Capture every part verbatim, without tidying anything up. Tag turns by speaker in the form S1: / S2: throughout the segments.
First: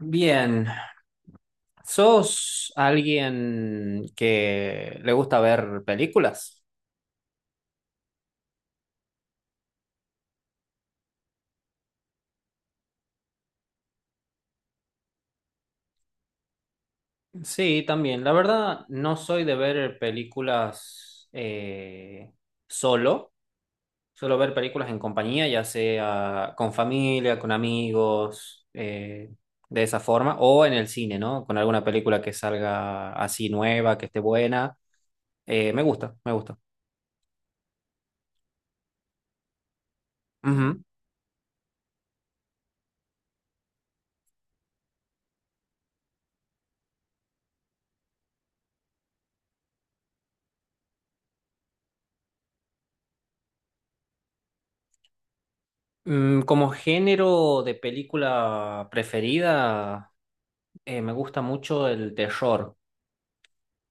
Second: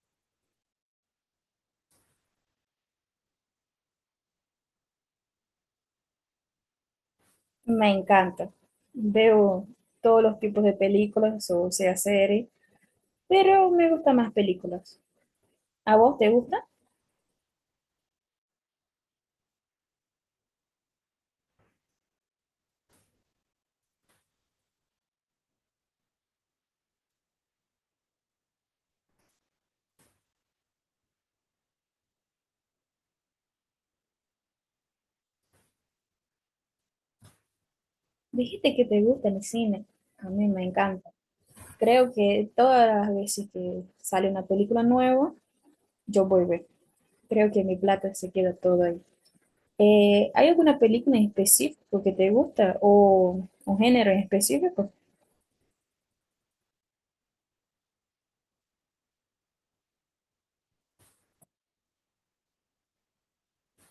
S1: Bien, ¿sos alguien que le gusta ver películas?
S2: Me encanta. Veo todos los tipos de películas, o sea, series, pero me gustan más películas. ¿A vos te gusta?
S1: Sí, también. La verdad, no soy de ver películas eh, solo. Suelo ver películas en compañía, ya sea con familia, con amigos, eh, de esa forma, o en el cine, ¿no? Con alguna película que salga así nueva, que esté buena. Eh, me gusta, me gusta.
S2: Dijiste que te gusta el cine. A mí me
S1: Ujú.
S2: encanta. Creo que todas las veces que sale una película nueva, yo voy a ver. Creo que mi plata se queda todo ahí. Eh, ¿hay alguna película en específico que te gusta o un género en específico?
S1: Mm, como género de película preferida. eh, me gusta mucho el terror.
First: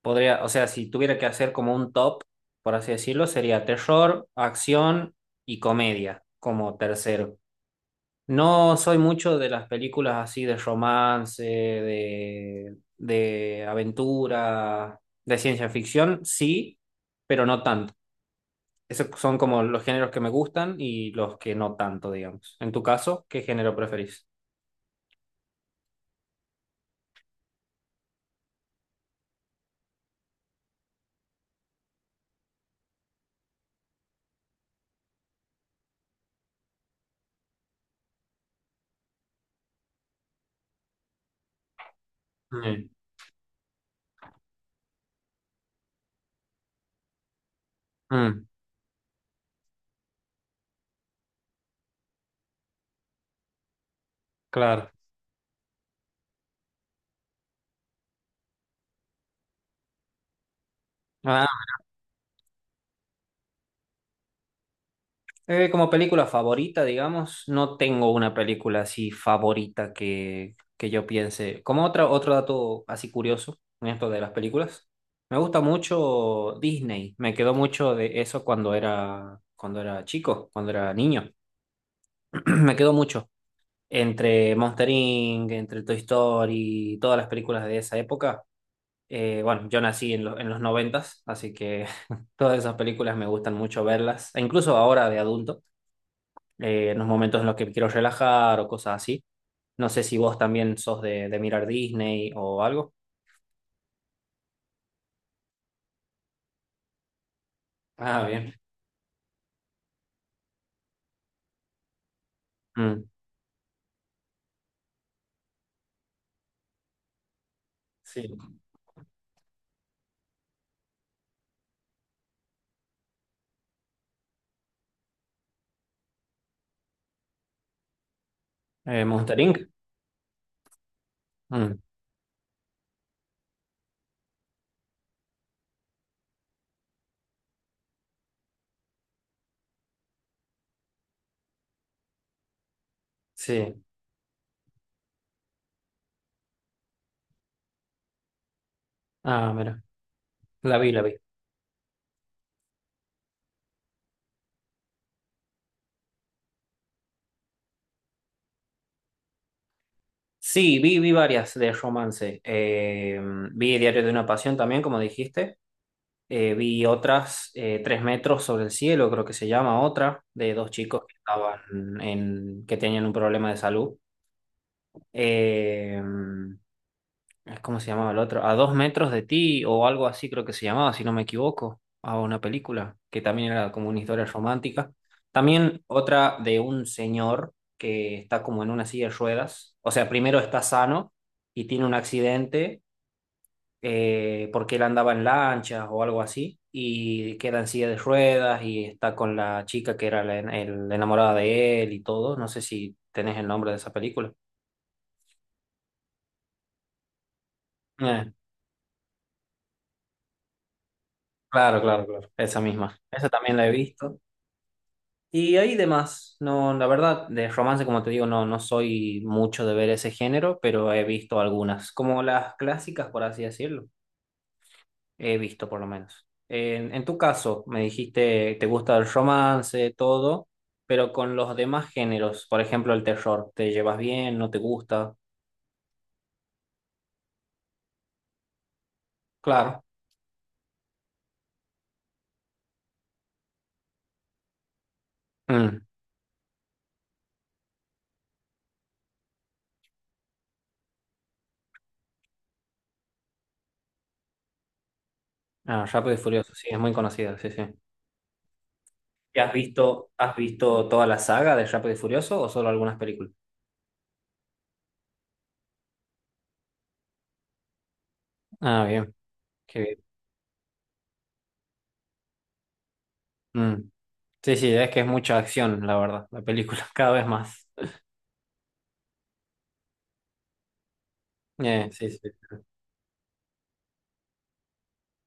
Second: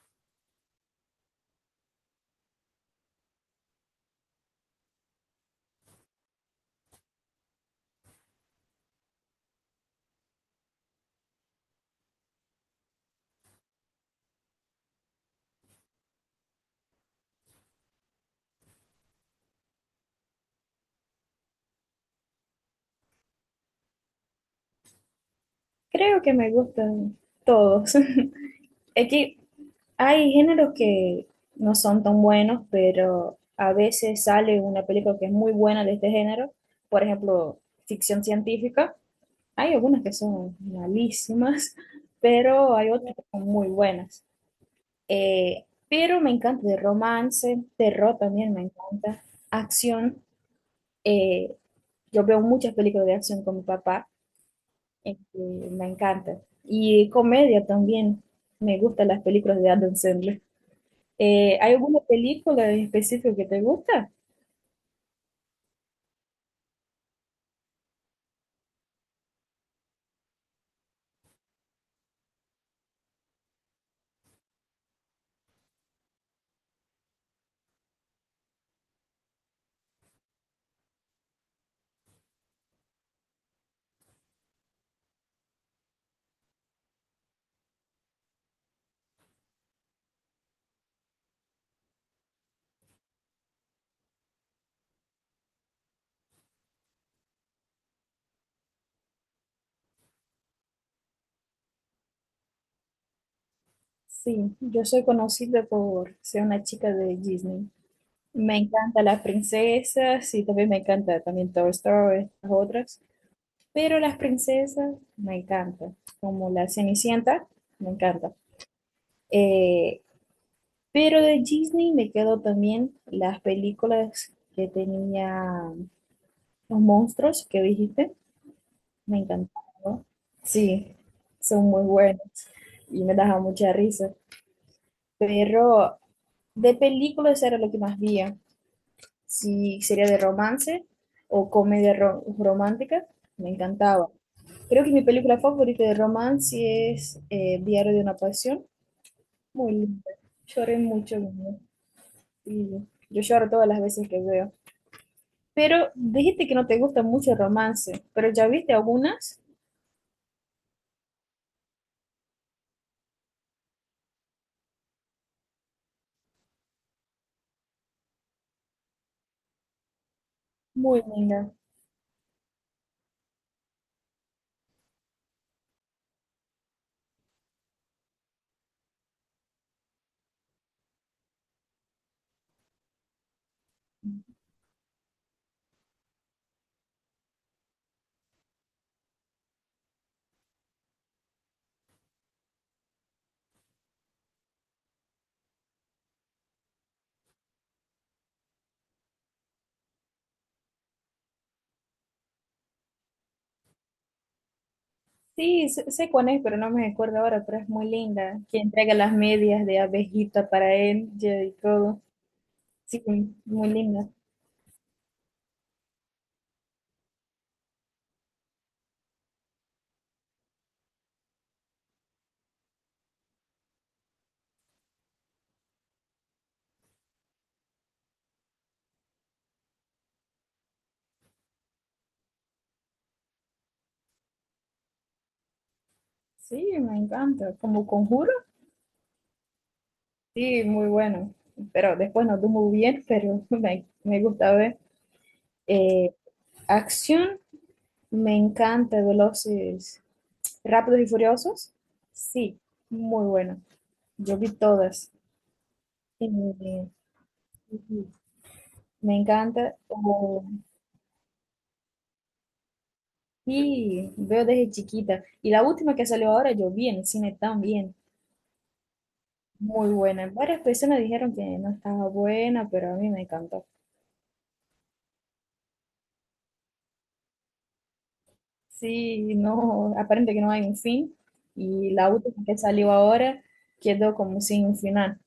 S1: Podría, o sea, si tuviera que hacer como un top, por así decirlo, sería terror, acción y comedia como tercero. No soy mucho de las películas así de romance, de, de aventura, de ciencia ficción, sí, pero no tanto. Esos son como los géneros que me gustan y los que no tanto, digamos. En tu caso, ¿qué género preferís?
S2: Creo que me gustan todos. Es que hay géneros que no son tan buenos, pero a veces sale una película que es muy buena de este género. Por ejemplo, ficción científica. Hay algunas que son malísimas, pero
S1: Mm,
S2: hay otras que son muy buenas. Eh, pero me encanta de romance, terror
S1: mm,
S2: también me encanta, acción. eh, yo veo muchas películas de acción con mi papá,
S1: claro.
S2: eh, que me encanta. Y comedia también. Me gustan las películas de Adam Sandler.
S1: Ah,
S2: Eh, ¿hay alguna película en específico que te gusta?
S1: Eh, como película favorita, digamos, no tengo una película así favorita que, que yo piense. Como otra, otro dato así curioso en esto de las películas, me gusta mucho Disney. Me quedó mucho de eso cuando era, cuando era chico, cuando era niño. Me quedó mucho. Entre Monster inc, entre Toy Story, todas las películas de esa época, eh, bueno, yo nací en, lo- en los noventas, así que todas esas películas me gustan mucho verlas, e incluso ahora de adulto, eh, en los momentos en los que me quiero relajar o cosas así. No sé si vos también sos de, de mirar Disney o algo.
S2: Sí, yo soy conocida por ser una chica de Disney.
S1: Ah, bien.
S2: Me encantan las princesas y también me encanta también Toy Story, las otras.
S1: Mm.
S2: Pero las princesas me encantan, como la Cenicienta, me encanta.
S1: Sí.
S2: Eh, pero de Disney me quedo también las películas que tenía los monstruos que dijiste,
S1: Eh,
S2: me
S1: Monster
S2: encantaron.
S1: inc.
S2: ¿No? Sí, son
S1: Mm,
S2: muy buenos y me daban mucha risa. Pero de películas era lo que más veía. Si sería de romance o comedia ro- romántica, me
S1: sí.
S2: encantaba. Creo que mi película favorita de romance es eh, Diario de una Pasión.
S1: Ah,
S2: Muy
S1: mira.
S2: linda.
S1: La
S2: Lloré
S1: vi, la vi.
S2: mucho. Niña. Y yo lloro todas las veces que veo. Pero dijiste que no te gusta mucho el romance, pero ya viste algunas.
S1: Sí, vi, vi varias de romance. Eh, vi Diario de una Pasión también, como dijiste. Eh, vi otras, eh, Tres metros sobre el cielo, creo que se llama otra, de dos chicos
S2: Muy
S1: que
S2: linda.
S1: estaban en, que tenían un problema de salud. Eh, mm, ¿cómo se llamaba el otro? A dos metros de ti o algo así creo que se llamaba, si no me equivoco, a una película que también era como una historia romántica. También otra de un señor que está como en una silla de ruedas. O sea, primero está sano y tiene un accidente eh, porque él andaba en lanchas o algo así, y queda en silla de ruedas y está con la chica que era la, en- el- la enamorada de él y todo. No sé si tenés el nombre de esa película.
S2: Sí, sé, sé cuál es, pero no me acuerdo ahora, pero es muy
S1: Eh,
S2: linda. Que entrega las medias de abejita para él ya, y
S1: claro,
S2: todo.
S1: claro, claro, esa misma.
S2: Sí,
S1: Esa también la
S2: muy
S1: he
S2: linda.
S1: visto. Y ahí demás, no, la verdad, de romance, como te digo, no, no soy mucho de ver ese género, pero he visto algunas, como las clásicas, por así decirlo. He visto, por lo menos. En, en tu caso, me dijiste, te gusta el romance, todo, pero con los demás géneros, por ejemplo, el terror, ¿te llevas bien? ¿No te gusta?
S2: Sí, me encanta. Como conjuro,
S1: Claro.
S2: sí, muy bueno. Pero después no estuvo muy bien, pero me, me gusta ver.
S1: Mm.
S2: Eh, acción, me encanta. Veloces, rápidos y furiosos, sí, muy bueno. Yo vi todas.
S1: Ah, Rápido y Furioso, sí, es
S2: Eh,
S1: muy conocida, sí, sí.
S2: me
S1: ¿Y has
S2: encanta.
S1: visto, has
S2: Oh,
S1: visto toda la saga de Rápido y Furioso o solo algunas películas?
S2: sí, veo desde chiquita. Y la última que salió ahora, yo vi en el cine también.
S1: Ah, bien, qué
S2: Muy
S1: bien.
S2: buena. Varias personas dijeron que no estaba buena, pero a mí me encantó.
S1: Mm. Sí, sí, es que es mucha acción, la verdad, la película, cada vez más.
S2: Sí, no, aparente que no hay un fin
S1: Eh,
S2: y la
S1: sí, sí.
S2: última que salió ahora quedó como sin un final.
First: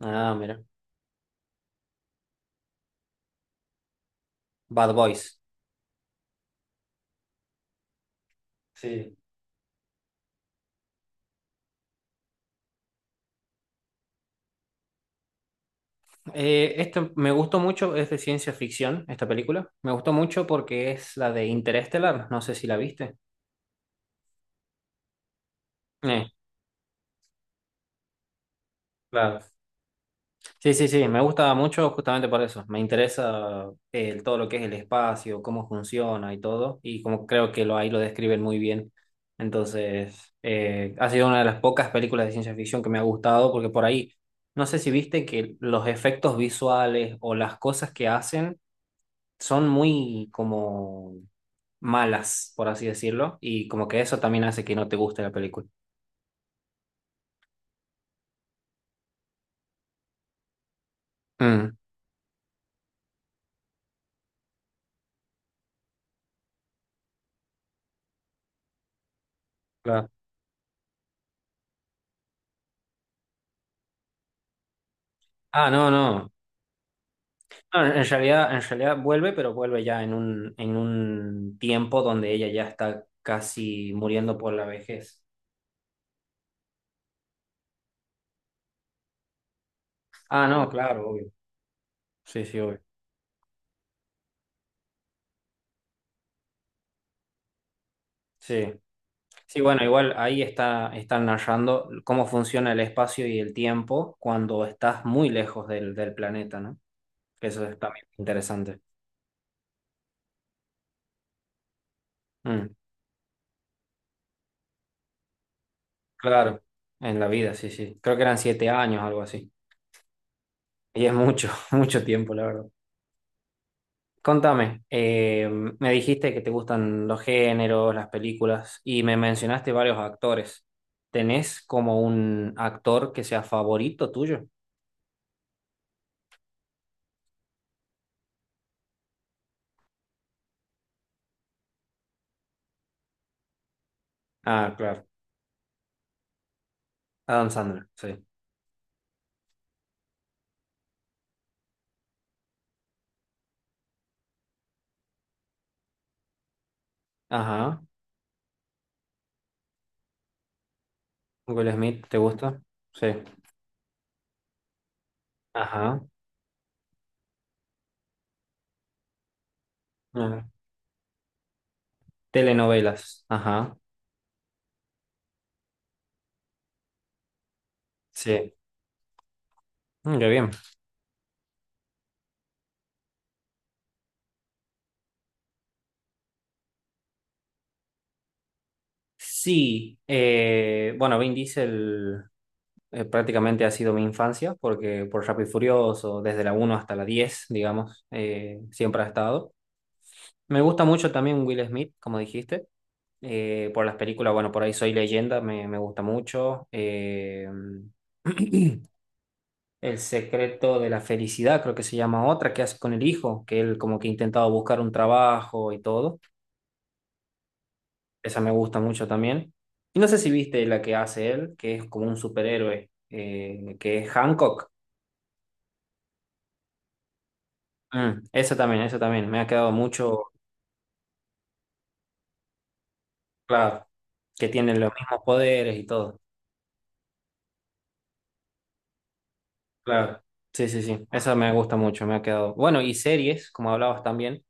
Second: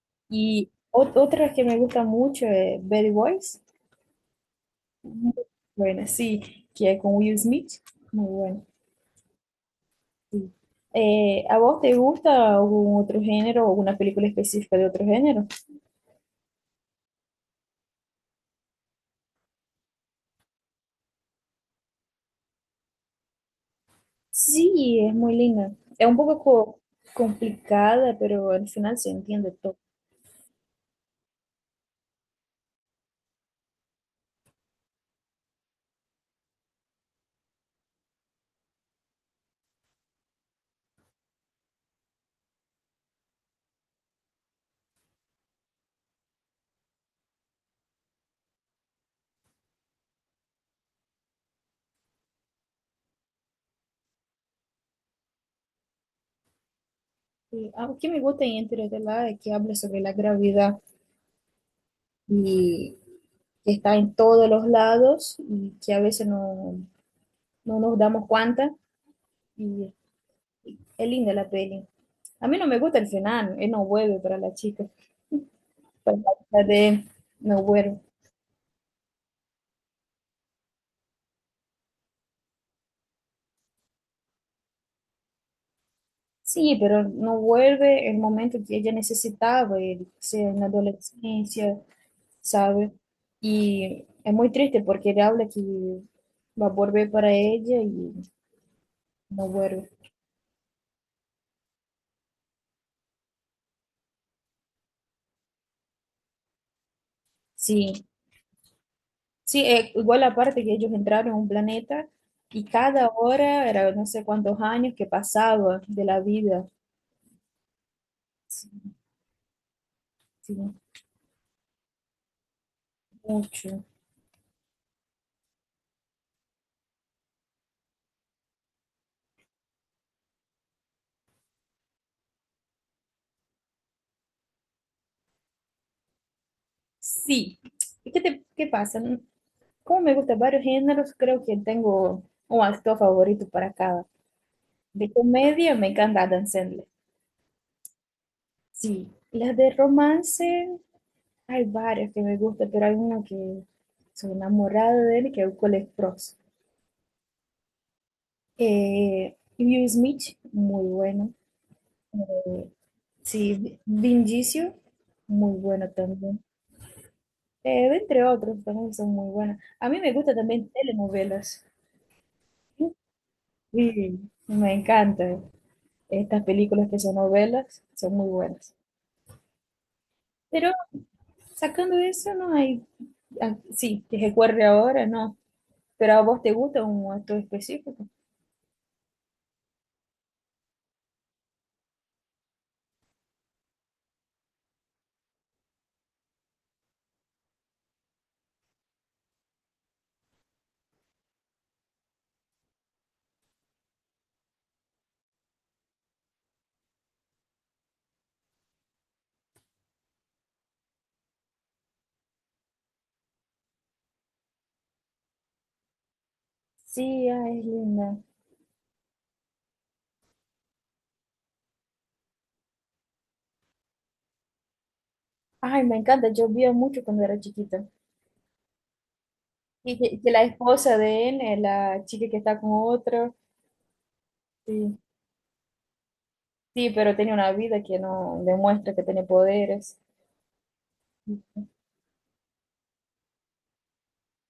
S1: Ah, mira.
S2: Y ot- otra que me gusta mucho es Bad Boys,
S1: Bad
S2: muy
S1: Boys.
S2: buena, sí, que es con Will Smith, muy buena.
S1: Sí.
S2: Sí. Eh, ¿a vos te gusta algún otro género o alguna película específica de otro género?
S1: Eh, este me gustó mucho, es de ciencia ficción, esta película. Me gustó mucho porque es la de Interestelar, no sé si la viste.
S2: Sí, es muy linda. Es un
S1: Eh,
S2: poco co- complicada, pero al final se
S1: claro.
S2: entiende todo.
S1: Sí, sí, sí, me gusta mucho justamente por eso. Me interesa eh, el- todo lo que es el espacio, cómo funciona y todo, y como creo que lo, ahí lo describen muy bien. Entonces, eh, ha sido una de las pocas películas de ciencia ficción que me ha gustado porque por ahí, no sé si viste que los efectos visuales o las cosas que hacen son muy como malas, por así decirlo, y como que eso también hace que no te guste la película.
S2: Y algo que me gusta en Interestelar es que habla sobre la gravedad.
S1: Mm,
S2: Y que está en todos los lados y que a veces no, no nos damos cuenta. Y
S1: claro.
S2: es linda la peli. A mí no me gusta el final, él no vuelve para la chica,
S1: Ah, no,
S2: para
S1: no.
S2: la de él, no
S1: No, en
S2: vuelve.
S1: en realidad, en realidad vuelve, pero vuelve ya en un, en un tiempo donde ella ya está casi muriendo por la vejez.
S2: Sí, pero no vuelve el momento que ella necesitaba, él,
S1: Ah,
S2: sea en la
S1: no, claro, obvio.
S2: adolescencia,
S1: Sí, sí, obvio.
S2: ¿sabe? Y es muy triste porque él habla que va a volver para ella y
S1: Sí.
S2: no
S1: Sí, bueno,
S2: vuelve.
S1: igual ahí está, están narrando cómo funciona el espacio y el tiempo cuando estás muy lejos del, del planeta, ¿no? Que eso es también
S2: Sí,
S1: interesante.
S2: sí, eh, igual aparte que ellos entraron a un planeta y
S1: Mm,
S2: cada hora era no sé cuántos años que pasaba de la
S1: claro,
S2: vida.
S1: en la vida, sí, sí. Creo que eran siete
S2: Sí,
S1: años, algo así.
S2: sí,
S1: Y es mucho, mucho tiempo, la verdad.
S2: mucho.
S1: Contame, eh, me dijiste que te gustan los géneros, las películas, y me mencionaste varios actores. ¿Tenés como un actor que sea favorito tuyo?
S2: Sí. ¿Y qué te, qué pasa? Como me gustan varios géneros, creo que tengo un actor favorito para cada.
S1: Ah, claro.
S2: De comedia me encanta Adam Sandler.
S1: Adam Sandler, sí.
S2: Sí. Las de romance, hay varias que me gustan, pero hay una que soy enamorada de él, que es Cole Sprouse.
S1: Ajá.
S2: Eh, Will Smith, muy bueno.
S1: Will Smith, ¿te gusta?
S2: Eh,
S1: Sí.
S2: sí, Vi- Vinicius, muy bueno
S1: Ajá.
S2: también. Eh, entre otros, también son muy buenos. A mí me gustan
S1: Ah,
S2: también telenovelas.
S1: telenovelas. Ajá.
S2: Sí, me encantan. Estas películas que son novelas son muy
S1: Sí.
S2: buenas.
S1: Mm, qué bien.
S2: Pero sacando eso, no hay. Ah, sí, que recuerde ahora, no. Pero a vos te gusta un actor específico.
S1: Sí. eh, bueno, Vin Diesel. eh, prácticamente ha sido mi infancia, porque por Rápido y Furioso, desde la uno hasta la diez digamos, eh, siempre ha estado. Me gusta mucho también Will Smith, como dijiste, eh, por las películas, bueno, por ahí Soy Leyenda, me, me gusta mucho. eh, El secreto de la felicidad, creo que se llama otra, que hace con el hijo, que él como que intentaba buscar un trabajo y todo.
S2: Sí, ay, es linda.
S1: Esa me gusta mucho también. Y no sé si viste la que hace él, que es como un superhéroe, eh, que es Hancock.
S2: Ay, me encanta. Yo vi mucho cuando era chiquita.
S1: Mm, eso también, eso también. Me ha quedado
S2: Y que,
S1: mucho.
S2: que la esposa de él, eh, la chica que está con otro.
S1: Claro. Que tienen los
S2: Sí.
S1: mismos poderes y todo.
S2: Sí, pero tenía una vida que no demuestra que tiene poderes.
S1: Claro. Sí, sí, sí. Eso me gusta mucho, me ha quedado. Bueno, y series, como hablabas también.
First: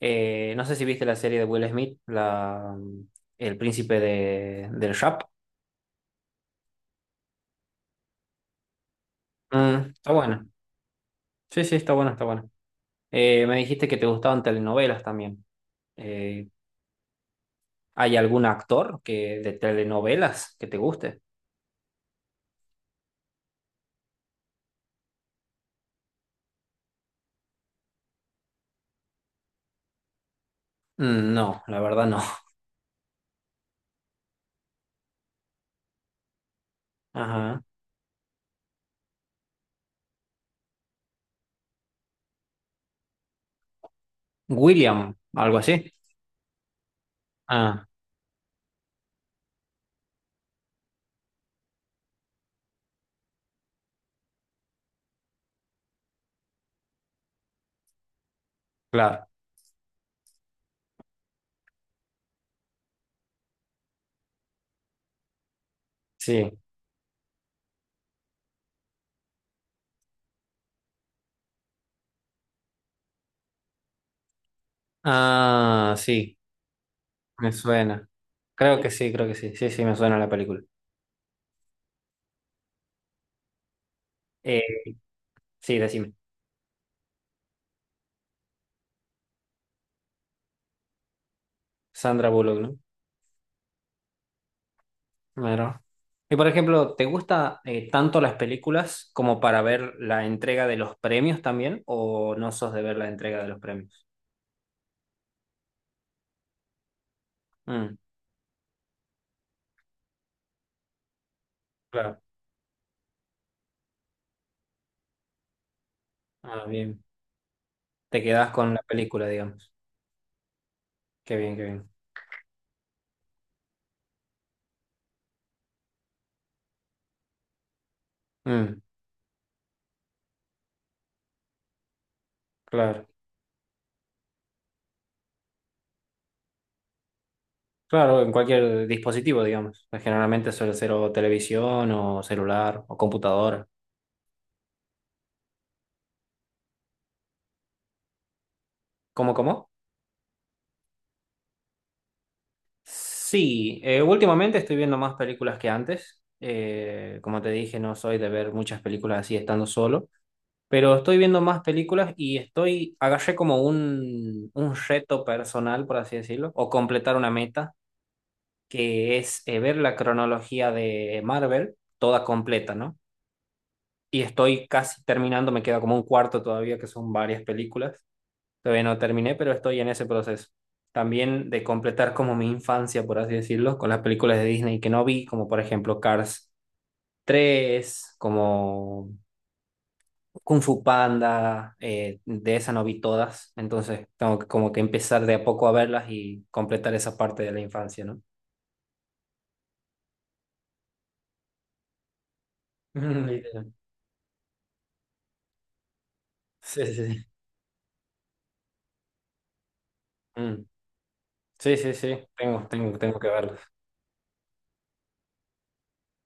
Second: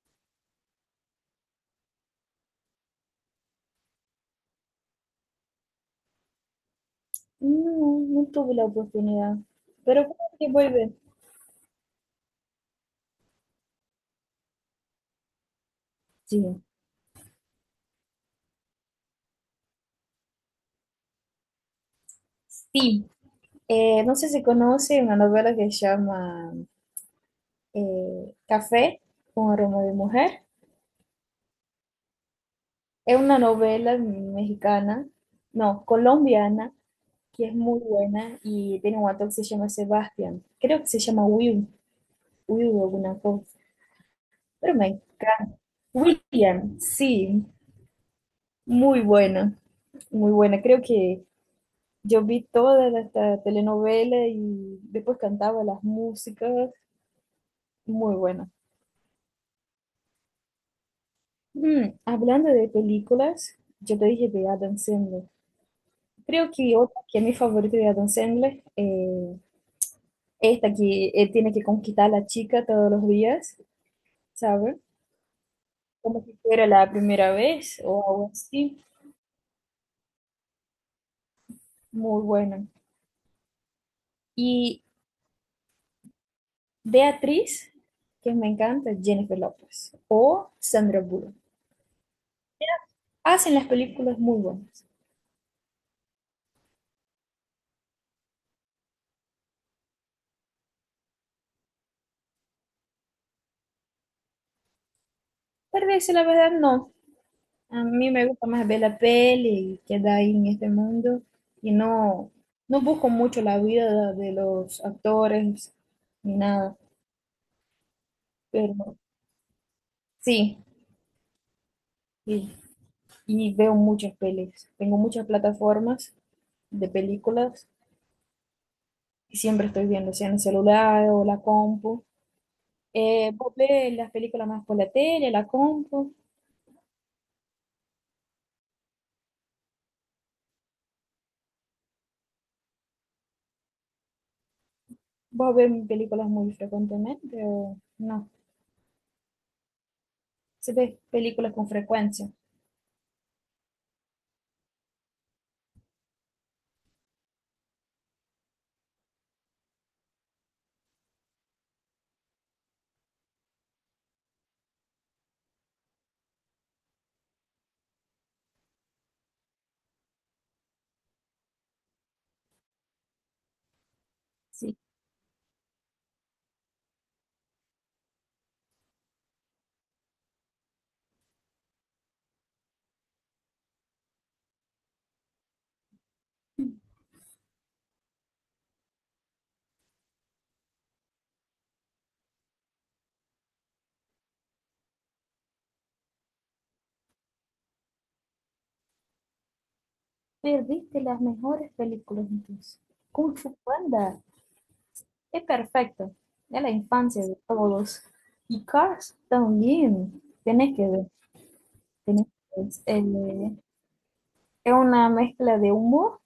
S1: Eh, no sé si viste la serie de Will Smith, la, mm, El príncipe de, del rap.
S2: No, no tuve la oportunidad.
S1: Mm,
S2: Pero
S1: está
S2: creo
S1: bueno.
S2: que vuelve.
S1: Sí, sí, está bueno, está bueno. Eh, me dijiste que te gustaban telenovelas también. Eh,
S2: Sí.
S1: ¿hay algún actor que, de telenovelas que te guste?
S2: Sí. Eh, no sé si conoce una novela que se llama eh, Café con aroma de mujer.
S1: Mm, no, la verdad no.
S2: Es una novela mexicana, no, colombiana, que es
S1: Ajá.
S2: muy buena y tiene un actor que se llama Sebastián. Creo que se llama Will, Will alguna cosa. Pero me
S1: William, algo
S2: encanta.
S1: así.
S2: William, sí. Muy buena, muy buena. Creo que yo vi toda la, esta telenovela y después cantaba las músicas. Muy buena.
S1: Claro,
S2: Mm, hablando de películas, yo te dije de Adam Sandler. Creo
S1: sí.
S2: que otra que es mi favorita de Adam Sandler, eh, esta que él tiene que conquistar a la chica todos los días, ¿sabes?
S1: Ah,
S2: Como si
S1: sí,
S2: fuera la primera
S1: me
S2: vez o
S1: suena.
S2: algo
S1: Creo
S2: así.
S1: que sí, creo que sí. Sí, sí, me suena la película.
S2: Muy buena.
S1: Eh,
S2: Y
S1: sí, decime.
S2: de actriz, que me encanta, Jennifer Lopez o Sandra Bullock.
S1: Sandra Bullock, ¿no?
S2: Hacen las películas muy buenas.
S1: Claro. Y por ejemplo, ¿te gusta eh, tanto las películas como para ver la entrega de los premios también? ¿O no sos de ver la entrega de los premios?
S2: Para decir la verdad, no. A
S1: Mm,
S2: mí me gusta más ver la peli y quedar ahí en este mundo y
S1: claro.
S2: no, no busco mucho la vida de los actores ni
S1: Ah,
S2: nada.
S1: bien. Te quedás con la
S2: Pero
S1: película, digamos.
S2: sí,
S1: Qué bien, qué bien.
S2: y, y veo muchas pelis. Tengo muchas plataformas de películas
S1: Mm,
S2: y siempre estoy viendo, sea en el celular o la compu.
S1: claro.
S2: Eh, vos ves las películas más por la tele, la compu.
S1: Claro, en cualquier dispositivo, digamos. Generalmente suele ser o televisión o celular o computadora.
S2: Vos ves películas muy frecuentemente o no.
S1: ¿Cómo, cómo?
S2: Se ve películas con frecuencia.
S1: Sí, eh, últimamente estoy viendo más películas que antes. Eh, como te dije, no soy de ver muchas películas así estando solo, pero estoy viendo más películas y estoy, agarré como un, un reto personal, por así decirlo, o completar una meta, que es eh, ver la cronología de Marvel toda completa, ¿no? Y estoy
S2: Sí,
S1: casi terminando, me queda como un cuarto todavía, que son varias películas. Todavía no terminé, pero estoy en ese proceso. También de completar como mi infancia, por así decirlo, con las películas de Disney que no vi, como por ejemplo Cars tres, como Kung Fu Panda, eh, de esa no vi todas, entonces tengo que como que empezar de a poco a verlas y completar esa parte de la infancia, ¿no?
S2: perdiste las mejores películas entonces.
S1: Mm,
S2: Kung Fu
S1: literal.
S2: Panda es perfecto. Es la
S1: Sí, sí, sí.
S2: infancia de todos. Y Cars también.
S1: Mm.
S2: Tenés que ver.
S1: Sí, sí, sí,
S2: Tenés que
S1: tengo,
S2: ver. Es,
S1: tengo, tengo que
S2: eh,
S1: verlas.
S2: es una mezcla de humor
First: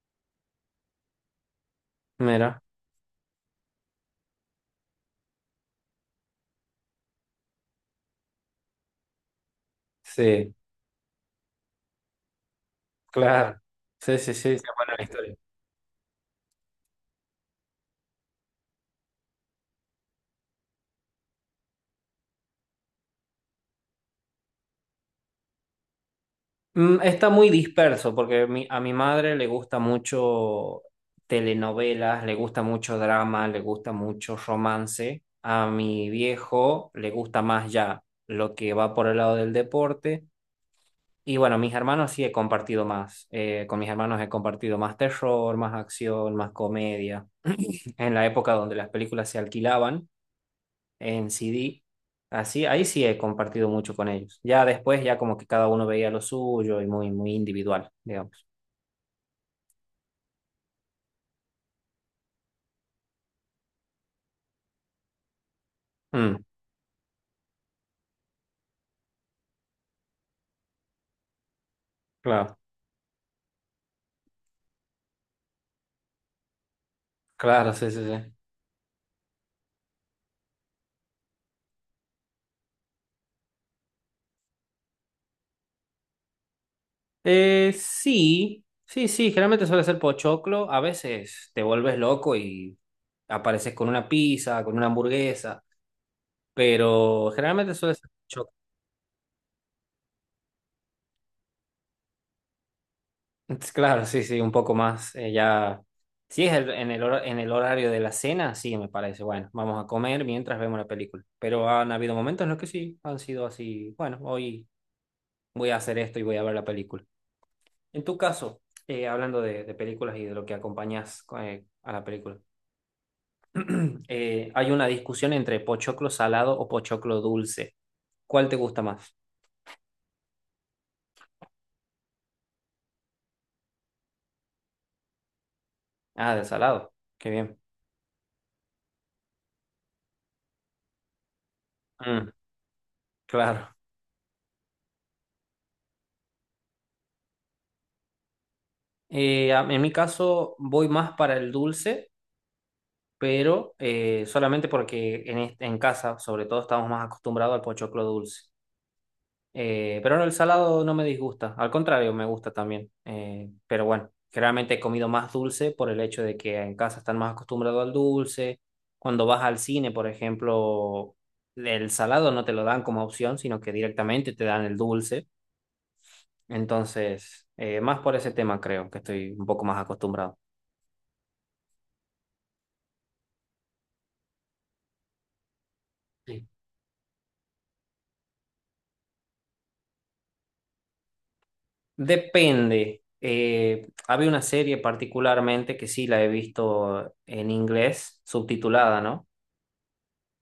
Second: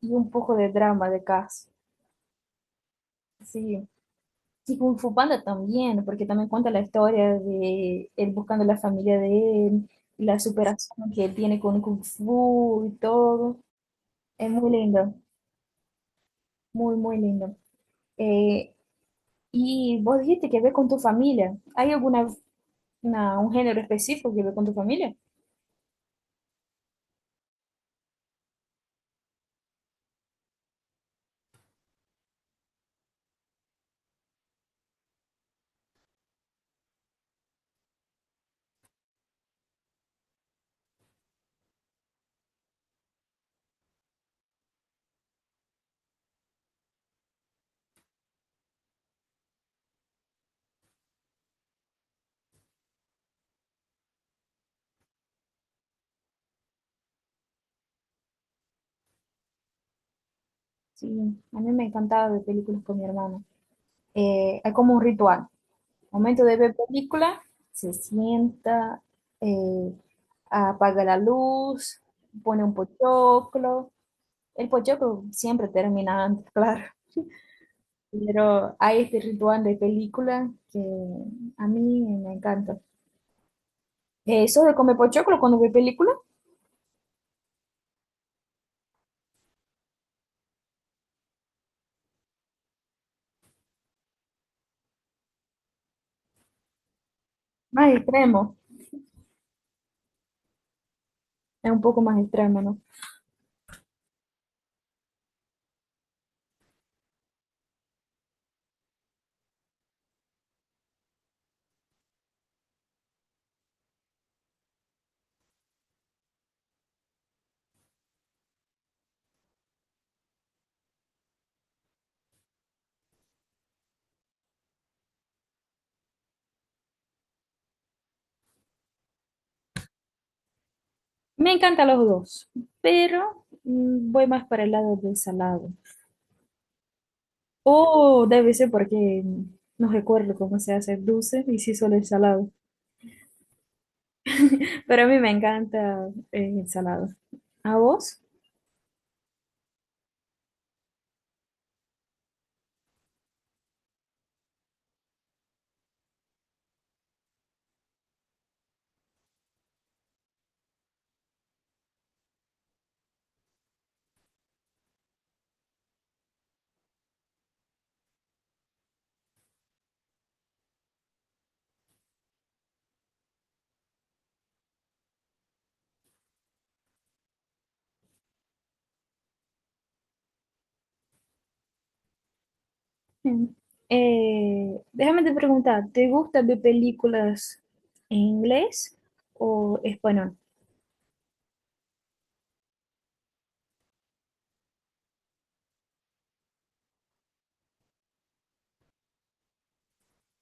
S2: y un poco de drama de Cars.
S1: Mira,
S2: Sí. Y Kung Fu Panda también, porque también cuenta la historia de él buscando la familia de él, y la
S1: sí,
S2: superación que él tiene con Kung Fu y todo.
S1: claro. Sí, sí, sí,
S2: Es
S1: está
S2: muy
S1: buena la
S2: lindo.
S1: historia.
S2: Muy, muy lindo. Eh, y vos dijiste que ve con tu familia. ¿Hay alguna una- un género específico que ve con tu familia?
S1: Mm, está muy disperso porque mi- a mi madre le gusta mucho telenovelas, le gusta mucho drama, le gusta mucho romance. A mi viejo le gusta más ya lo que va por el lado del deporte. Y bueno, mis hermanos sí he compartido más. Eh, con mis hermanos he compartido más terror, más acción, más comedia. En la época donde las películas se alquilaban en C D, así, ahí sí he compartido mucho con ellos. Ya después, ya como que cada uno veía lo suyo y muy, muy individual, digamos.
S2: Sí, a mí me encantaba ver películas con mi hermano. Eh, hay como un ritual.
S1: Mm,
S2: Momento de ver película, se sienta, eh, apaga la luz,
S1: claro,
S2: pone un pochoclo. El pochoclo siempre termina antes, claro.
S1: claro, sí, sí, sí.
S2: Pero hay este ritual de película que a mí me encanta. Eh, ¿sos de comer pochoclo cuando ve película?
S1: Eh, sí, sí, sí, generalmente suele ser pochoclo. A veces te vuelves loco y apareces con una pizza, con una hamburguesa, pero generalmente
S2: Más
S1: suele ser pochoclo.
S2: extremo, es un poco más extremo, ¿no?
S1: Entonces, claro, sí, sí, un poco más. eh, ya, si es el- en el, hor en el horario de la cena, sí, me parece. Bueno, vamos a comer mientras vemos la película. Pero han habido momentos en los que sí, han sido así, bueno, hoy voy a hacer esto y voy a ver la película. En tu caso, eh, hablando de, de películas y de lo que acompañas eh, a la película, eh, hay una discusión entre pochoclo salado o pochoclo dulce. ¿Cuál te gusta más?
S2: Me encantan los dos, pero mm, voy más para el lado del salado.
S1: Ah, del salado. Qué bien.
S2: O debe ser porque mm, no recuerdo cómo se hace el dulce y sí solo el
S1: Mm,
S2: salado.
S1: claro.
S2: Pero a mí me encanta eh, el salado. ¿A vos?
S1: Eh, a- en mi caso, voy más para el dulce, pero eh, solamente porque en, est- en casa, sobre todo, estamos más acostumbrados al pochoclo dulce. Eh, pero no, el salado no me disgusta, al contrario, me gusta también. Eh, pero bueno, generalmente he comido más dulce por el hecho de que en casa están más acostumbrados al dulce. Cuando vas al cine, por ejemplo, el salado no te lo dan como opción, sino que directamente te dan el dulce. Entonces, eh, más por ese tema creo que estoy un poco más acostumbrado.
S2: Mm. Eh, déjame te preguntar, ¿te
S1: Sí.
S2: gustan ver películas en inglés o español?
S1: Depende. Eh, había una serie particularmente que sí la he visto en inglés, subtitulada, ¿no?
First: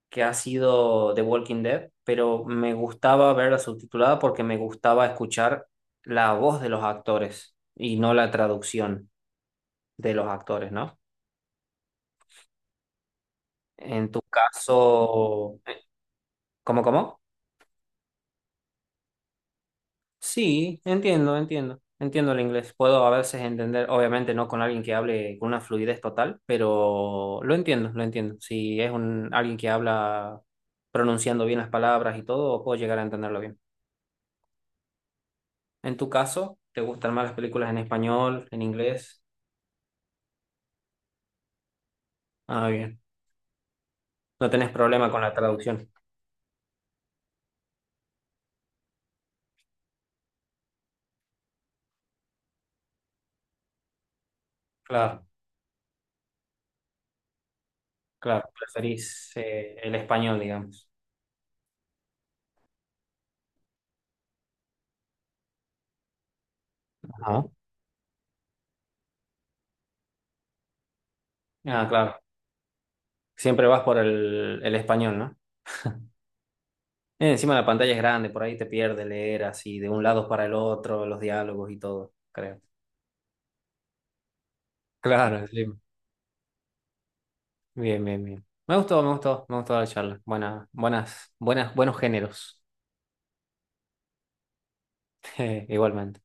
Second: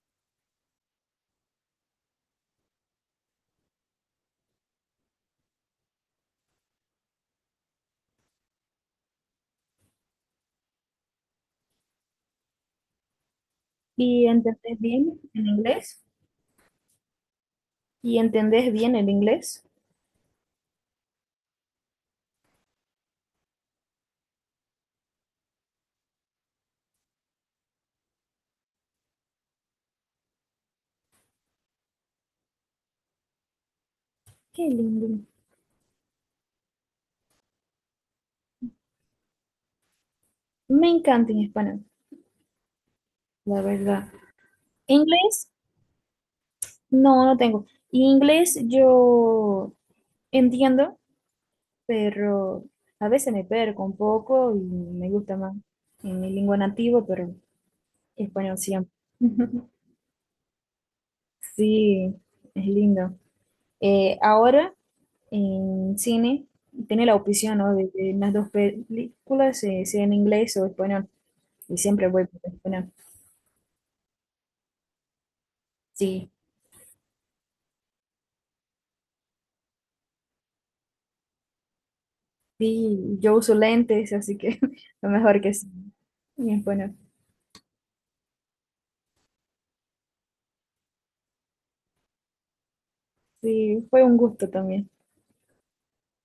S1: que ha sido The Walking Dead, pero me gustaba verla subtitulada porque me gustaba escuchar la voz de los actores y no la traducción de los actores, ¿no? En tu
S2: ¿Y entendés bien el
S1: caso, eh,
S2: inglés?
S1: ¿cómo, cómo?
S2: ¿Y entendés bien el inglés?
S1: Sí, entiendo, entiendo. Entiendo el inglés. Puedo a veces entender, obviamente no con alguien que hable con una fluidez total, pero lo entiendo, lo entiendo. Si es un, alguien que habla pronunciando bien las palabras y todo, puedo llegar a entenderlo bien.
S2: Qué lindo.
S1: En tu caso, ¿te gustan más las películas en español, en inglés?
S2: Me encanta en español.
S1: Ah, bien.
S2: La verdad.
S1: No tenés problema con la
S2: Inglés,
S1: traducción.
S2: no, no tengo. Inglés yo entiendo, pero a veces me perco un poco y me
S1: Claro,
S2: gusta más en mi lengua nativa, pero
S1: claro.
S2: español siempre.
S1: Preferís eh, el español, digamos.
S2: Sí, es lindo. Eh, ahora en cine tiene la
S1: Ajá.
S2: opción, ¿no? De que las dos películas, eh, sea en inglés o español, y
S1: Ah,
S2: siempre
S1: claro.
S2: voy por español.
S1: Siempre vas por el, el español, ¿no?
S2: Sí,
S1: Eh, encima la pantalla es grande, por ahí te pierdes leer así de un lado para el otro, los diálogos y todo, creo.
S2: sí, yo uso lentes, así que lo mejor
S1: Claro,
S2: que sí,
S1: sí.
S2: en español.
S1: Bien, bien, bien. Me gustó, me gustó, me gustó la charla. Buena, buenas, buenas, buenos géneros.
S2: Sí, fue un gusto también.
S1: Igualmente.